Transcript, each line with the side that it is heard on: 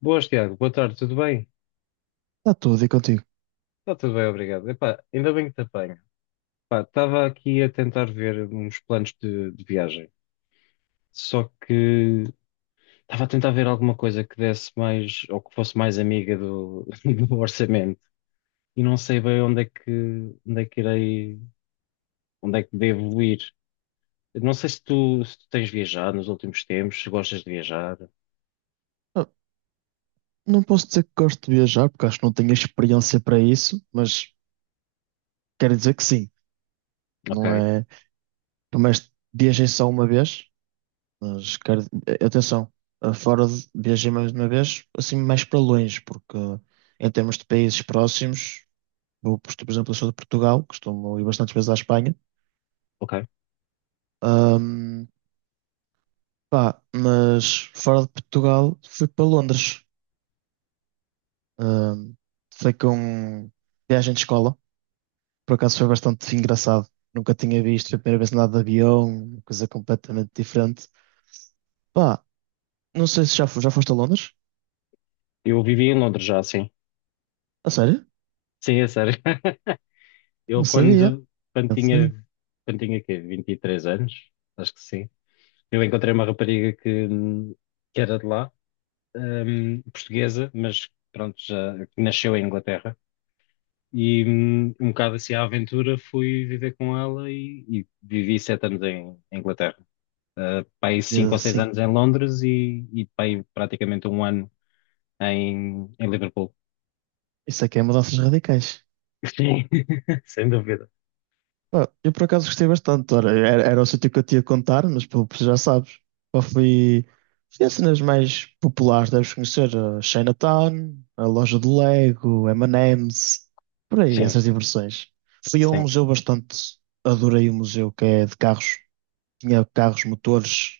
left: Boas, Tiago. Boa tarde, tudo bem?
right: Está tudo, e contigo?
left: Está tudo bem, obrigado. Epá, ainda bem que te apanho. Pá, estava aqui a tentar ver uns planos de viagem, só que estava a tentar ver alguma coisa que desse mais, ou que fosse mais amiga do, do orçamento, e não sei bem onde onde é que irei, onde é que devo ir. Não sei se tu tens viajado nos últimos tempos, se gostas de viajar.
right: Ah, Não posso dizer que gosto de viajar, porque acho que não tenho experiência para isso, mas quero dizer que sim.
left: Ok,
right: Não é. Por mais menos viajei só uma vez, mas quero. Atenção, fora de viajei mais uma vez, assim, mais para longe, porque em termos de países próximos, vou, por exemplo, eu sou de Portugal, costumo ir bastantes vezes à Espanha.
left: ok.
right: Ahm, Pá, mas fora de Portugal, fui para Londres. Ahm, Foi com viagem de escola. Por acaso foi bastante engraçado. Nunca tinha visto, foi a primeira vez que andava de avião, uma coisa completamente diferente. Pá, não sei se já, já foste a Londres?
left: Eu vivi em Londres já, sim.
right: A sério?
left: Sim, é sério. Eu
right: Não sabia.
left: quando, quando
right: Não sabia.
left: tinha, quando tinha quê? 23 anos, acho que sim, eu encontrei uma rapariga que era de lá, portuguesa, mas pronto, já que nasceu em Inglaterra. E um bocado assim à aventura fui viver com ela e vivi sete anos em Inglaterra. Pai
right: E
left: cinco ou
right: eu,
left: seis
right: sim,
left: anos em Londres e pai praticamente um ano em Liverpool.
right: isso aqui é mudanças radicais.
left: Sim, sem dúvida.
right: Pá, eu por acaso gostei bastante. Ora, era, era o sítio que eu te ia contar, mas pô, já sabes. Pá, fui a cenas mais populares, deves conhecer a Chinatown, a loja de Lego, M&M's, por aí,
left: Sim,
right: essas diversões. Fui a um
left: sim.
right: museu bastante. Adorei o museu que é de carros. Tinha carros, motores,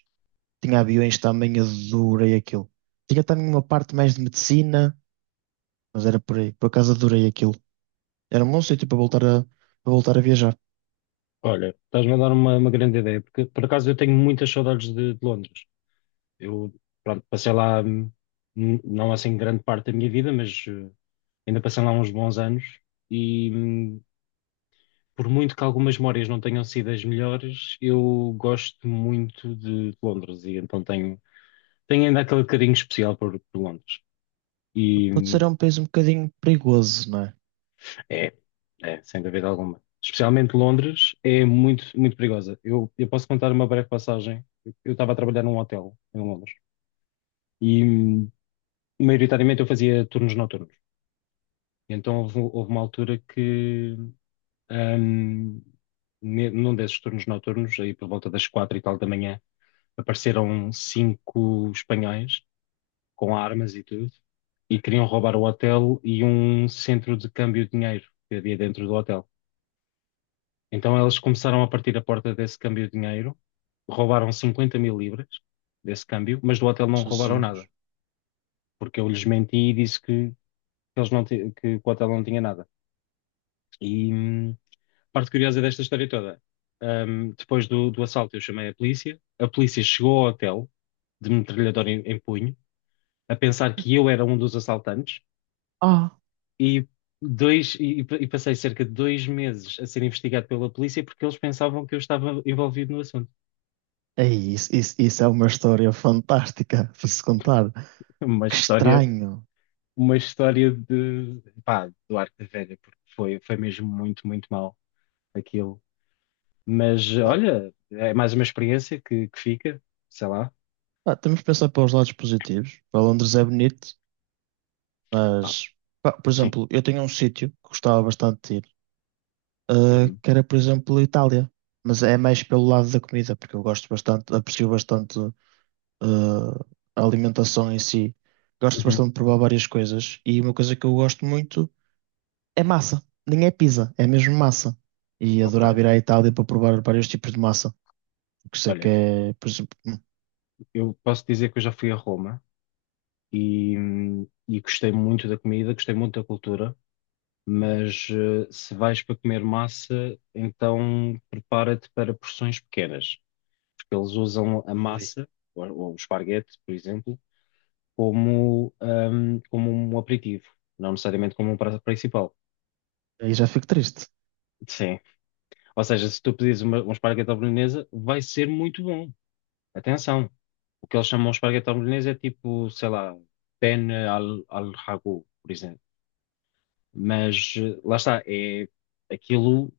right: tinha aviões também, adorei aquilo. Tinha também uma parte mais de medicina, mas era por aí. Por acaso adorei aquilo. Era um bom sítio para voltar a, Para voltar a viajar.
left: Olha, estás-me a dar uma grande ideia, porque por acaso eu tenho muitas saudades de Londres. Eu, pronto, passei lá, não assim grande parte da minha vida, mas ainda passei lá uns bons anos e por muito que algumas memórias não tenham sido as melhores, eu gosto muito de Londres e então tenho, tenho ainda aquele carinho especial por Londres. E,
right: Pode ser
left: hum,
right: um país um bocadinho perigoso, não é?
left: É, é, sem dúvida alguma. Especialmente Londres é muito, muito perigosa. Eu posso contar uma breve passagem. Eu estava a trabalhar num hotel em Londres e maioritariamente, eu fazia turnos noturnos. E então, houve uma altura que, hum, num desses turnos noturnos, aí por volta das quatro e tal da manhã, apareceram cinco espanhóis com armas e tudo e queriam roubar o hotel e um centro de câmbio de dinheiro que havia dentro do hotel. Então elas começaram a partir a porta desse câmbio de dinheiro, roubaram 50 mil libras desse câmbio, mas do hotel não roubaram nada,
right: Jesus.
left: porque eu lhes menti e disse que eles não ti- que o hotel não tinha nada. E parte curiosa desta história toda, depois do assalto eu chamei a polícia chegou ao hotel, de metralhadora em punho, a pensar que eu era um dos assaltantes
right: Ah,
left: e... e passei cerca de dois meses a ser investigado pela polícia porque eles pensavam que eu estava envolvido no assunto.
right: isso é uma história fantástica para se contar.
left: Uma
right: Que
left: história
right: estranho.
left: uma história de, pá, do Arco Velha, porque foi, foi mesmo muito, muito mal aquilo. Mas olha, é mais uma experiência que fica, sei lá.
right: Ah, temos de pensar para os lados positivos. Para Londres é bonito,
left: Pá,
right: mas, pá, por
left: sim.
right: exemplo, eu tenho um sítio que gostava bastante de ir.
left: Uhum,
right: Que era, por exemplo, a Itália. Mas é mais pelo lado da comida, porque eu gosto bastante, aprecio bastante a alimentação em si. Gosto
left: uhum,
right: bastante de provar várias coisas. E uma coisa que eu gosto muito é massa. Nem é pizza, é mesmo massa. E adorava
left: ok.
right: ir à Itália para provar vários tipos de massa. Porque sei que
left: Olha,
right: é, por exemplo,
left: eu posso dizer que eu já fui a Roma e e gostei muito da comida, gostei muito da cultura, mas se vais para comer massa, então prepara-te para porções pequenas, porque eles usam a
right: ui,
left: massa, ou o esparguete, por exemplo como, como um aperitivo, não necessariamente como um prato principal.
right: aí já fico triste.
left: Sim. Ou seja, se tu pedires um esparguete à bolonhesa, vai ser muito bom. Atenção. O que eles chamam de esparguete à bolonhesa é tipo, sei lá, al ragu, por exemplo. Mas lá está, é, aquilo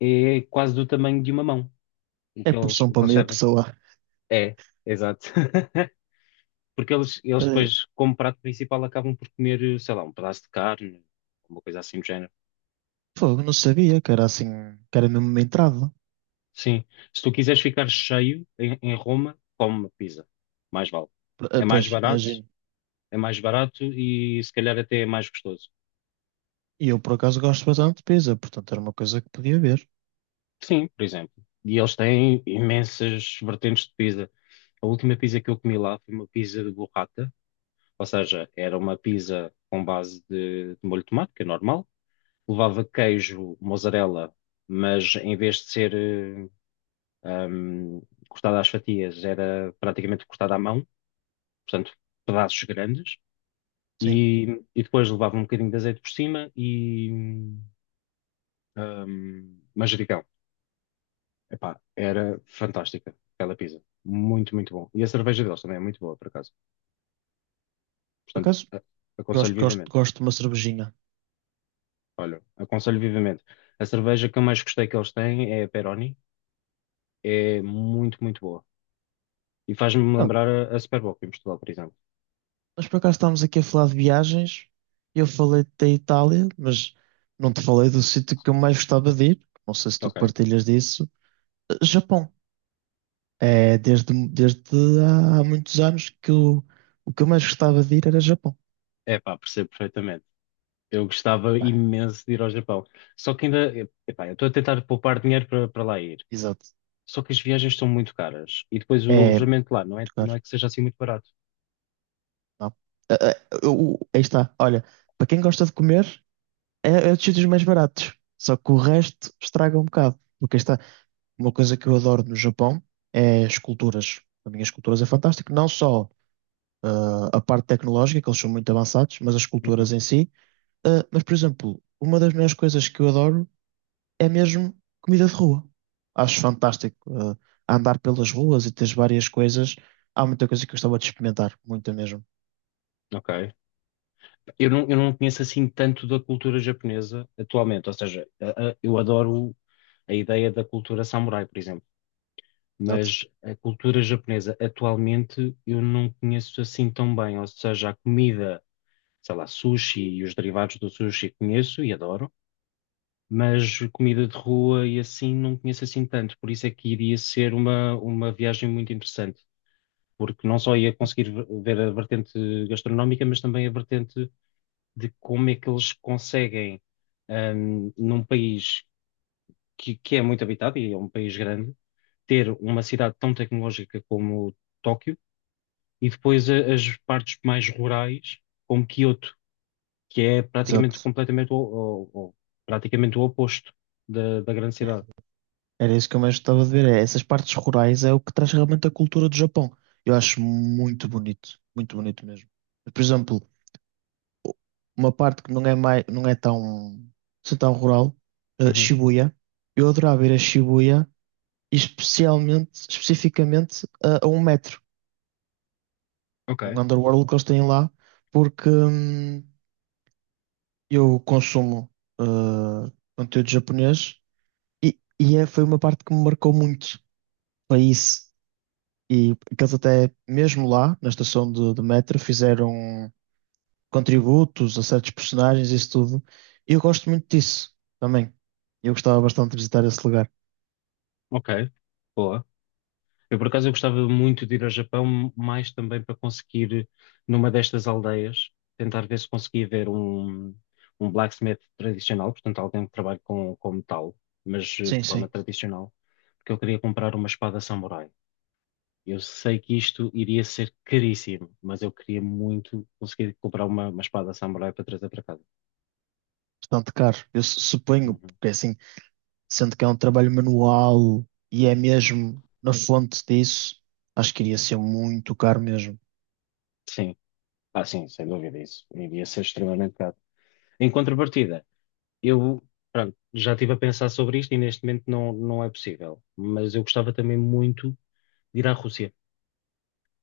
left: é quase do tamanho de uma mão, o
right: É
left: que
right: porção para
left: eles
right: meia
left: servem.
right: pessoa.
left: É, exato. Porque eles
right: Uh,
left: depois, como prato principal, acabam por comer, sei lá, um pedaço de carne, uma coisa assim do género.
right: Fogo, não sabia que era assim, que era mesmo uma entrada.
left: Sim. Se tu quiseres ficar cheio em Roma, come uma pizza. Mais vale. É mais
right: Pois,
left: barato,
right: imagino.
left: é mais barato e se calhar até é mais gostoso.
right: E eu, por acaso, gosto bastante de pizza, portanto era uma coisa que podia ver.
left: Sim, por exemplo. E eles têm imensas vertentes de pizza. A última pizza que eu comi lá foi uma pizza de burrata, ou seja, era uma pizza com base de molho de tomate, que é normal. Levava queijo, mozzarella, mas em vez de ser eh, hum, cortada às fatias, era praticamente cortada à mão, portanto, pedaços grandes
right: Sim,
left: e, e depois levava um bocadinho de azeite por cima e manjericão. Epá, era fantástica aquela pizza. Muito, muito bom. E a cerveja deles também é muito boa, por acaso.
right: por
left: Portanto,
right: acaso,
left: a- aconselho
right: gosto, gosto,
left: vivamente.
right: gosto de uma cervejinha.
left: Olha, aconselho vivamente. A cerveja que eu mais gostei que eles têm é a Peroni. É muito, muito boa. E faz-me
right: Ah,
left: lembrar a Super em Portugal, por exemplo.
right: mas por acaso estamos aqui a falar de viagens. Eu falei da Itália, mas não te falei do sítio que eu mais gostava de ir. Não sei se tu
left: Ok.
right: partilhas disso. Eh, Japão. É desde há muitos anos que eu, o que eu mais gostava de ir era Japão.
left: Epá, percebo perfeitamente. Eu gostava
right: Pá,
left: imenso de ir ao Japão. Só que ainda, epá, eu estou a tentar poupar dinheiro para para lá ir.
right: exato.
left: Só que as viagens são muito caras e depois o
right: É,
left: alojamento lá não é, não
right: claro,
left: é que seja assim muito barato.
right: não. Aí está. Olha, para quem gosta de comer. É, é dos sítios mais baratos. Só que o resto estraga um bocado. Porque aí está uma coisa que eu adoro no Japão é esculturas. Para mim, as esculturas é fantástico. Não só a parte tecnológica, que eles são muito avançados, mas as
left: Uhum.
right: esculturas em si. Ah, mas, por exemplo, uma das melhores coisas que eu adoro é mesmo comida de rua. Acho fantástico, andar pelas ruas e teres várias coisas. Há muita coisa que eu gostava de experimentar. Muita mesmo.
left: Ok. Eu não conheço assim tanto da cultura japonesa atualmente, ou seja, eu adoro a ideia da cultura samurai, por exemplo,
right: Exato.
left: mas a cultura japonesa atualmente eu não conheço assim tão bem, ou seja, a comida, sei lá, sushi e os derivados do sushi conheço e adoro, mas comida de rua e assim não conheço assim tanto, por isso é que iria ser uma viagem muito interessante. Porque não só ia conseguir ver a vertente gastronómica, mas também a vertente de como é que eles conseguem, num país que é muito habitado e é um país grande, ter uma cidade tão tecnológica como Tóquio e depois as partes mais rurais, como Kyoto que é praticamente
right: Exato.
left: completamente praticamente o oposto da grande cidade.
right: Era isso que eu mais gostava de ver. É, essas partes rurais é o que traz realmente a cultura do Japão. Eu acho muito bonito mesmo. Por exemplo, uma parte que não é mais, não é tão, assim tão rural, eh,
left: Uhum.
right: Shibuya. Eu adorava ir a Shibuya, especificamente a um metro,
left: Ok,
right: um underworld que eles têm lá, porque eu consumo eh, conteúdo japonês e é, foi uma parte que me marcou muito. Foi isso. E que eles até, mesmo lá, na estação de metro, fizeram contributos a certos personagens e isso tudo. E eu gosto muito disso também. Eu gostava bastante de visitar esse lugar.
left: ok, boa. Eu, por acaso, eu gostava muito de ir ao Japão, mais também para conseguir, numa destas aldeias, tentar ver se conseguia ver um blacksmith tradicional, portanto, alguém que trabalhe com metal, mas de
right: Sim,
left: forma
right: sim.
left: tradicional, porque eu queria comprar uma espada samurai. Eu sei que isto iria ser caríssimo, mas eu queria muito conseguir comprar uma espada samurai para trazer para casa.
right: Bastante caro. Eu suponho,
left: Uhum.
right: porque assim, sendo que é um trabalho manual e é mesmo na fonte disso, acho que iria ser muito caro mesmo.
left: Sim, ah, sim, sem dúvida isso. Iria ser extremamente caro. Em contrapartida, eu, pronto, já estive a pensar sobre isto e neste momento não, não é possível. Mas eu gostava também muito de ir à Rússia.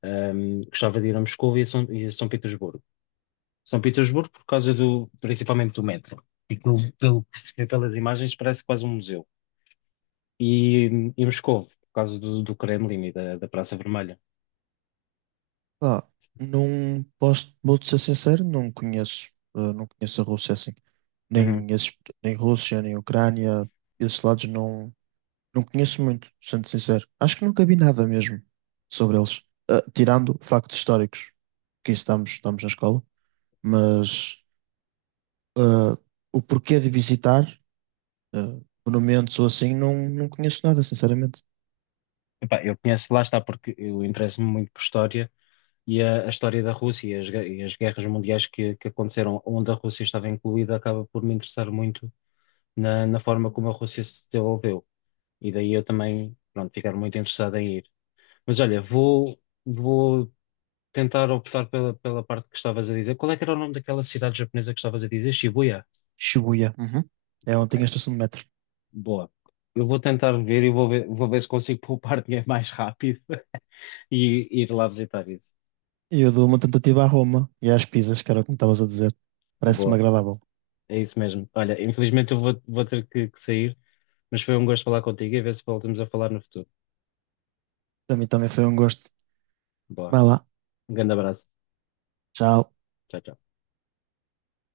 left: Gostava de ir a Moscou e a São Petersburgo. São Petersburgo por causa do, principalmente do metro. E pelo que se vê pelas imagens parece quase um museu. E, e Moscou por causa do Kremlin e da Praça Vermelha.
right: Pá, não posso, vou-te ser sincero, não conheço. Não conheço a Rússia assim.
left: Uhum.
right: Nem, esses, nem Rússia, nem Ucrânia, esses lados não. Não conheço muito, sendo sincero. Acho que nunca vi nada mesmo sobre eles. Ah, tirando factos históricos, que isso estamos, estamos na escola, mas ah, o porquê de visitar ah, monumentos ou assim, não, não conheço nada, sinceramente.
left: Epá, eu conheço, lá está, porque eu interesso-me muito por história e a história da Rússia e as guerras mundiais que aconteceram onde a Rússia estava incluída acaba por me interessar muito na forma como a Rússia se desenvolveu. E daí eu também, pronto, ficar muito interessado em ir. Mas olha, vou, vou tentar optar pela parte que estavas a dizer. Qual é que era o nome daquela cidade japonesa que estavas a dizer? Shibuya?
right: Shibuya, uhum. É onde tem a
left: Ok,
right: estação de metro.
left: boa. Eu vou tentar ver e vou ver se consigo poupar dinheiro mais rápido e ir lá visitar isso.
right: E eu dou uma tentativa à Roma e às pizzas, que era o que me estavas a dizer. Parece-me
left: Boa,
right: agradável.
left: é isso mesmo. Olha, infelizmente eu vou, vou ter que sair, mas foi um gosto falar contigo e ver se voltamos a falar no futuro.
right: Para mim também foi um gosto.
left: Boa,
right: Vai lá,
left: um grande abraço.
right: tchau.
left: Tchau, tchau.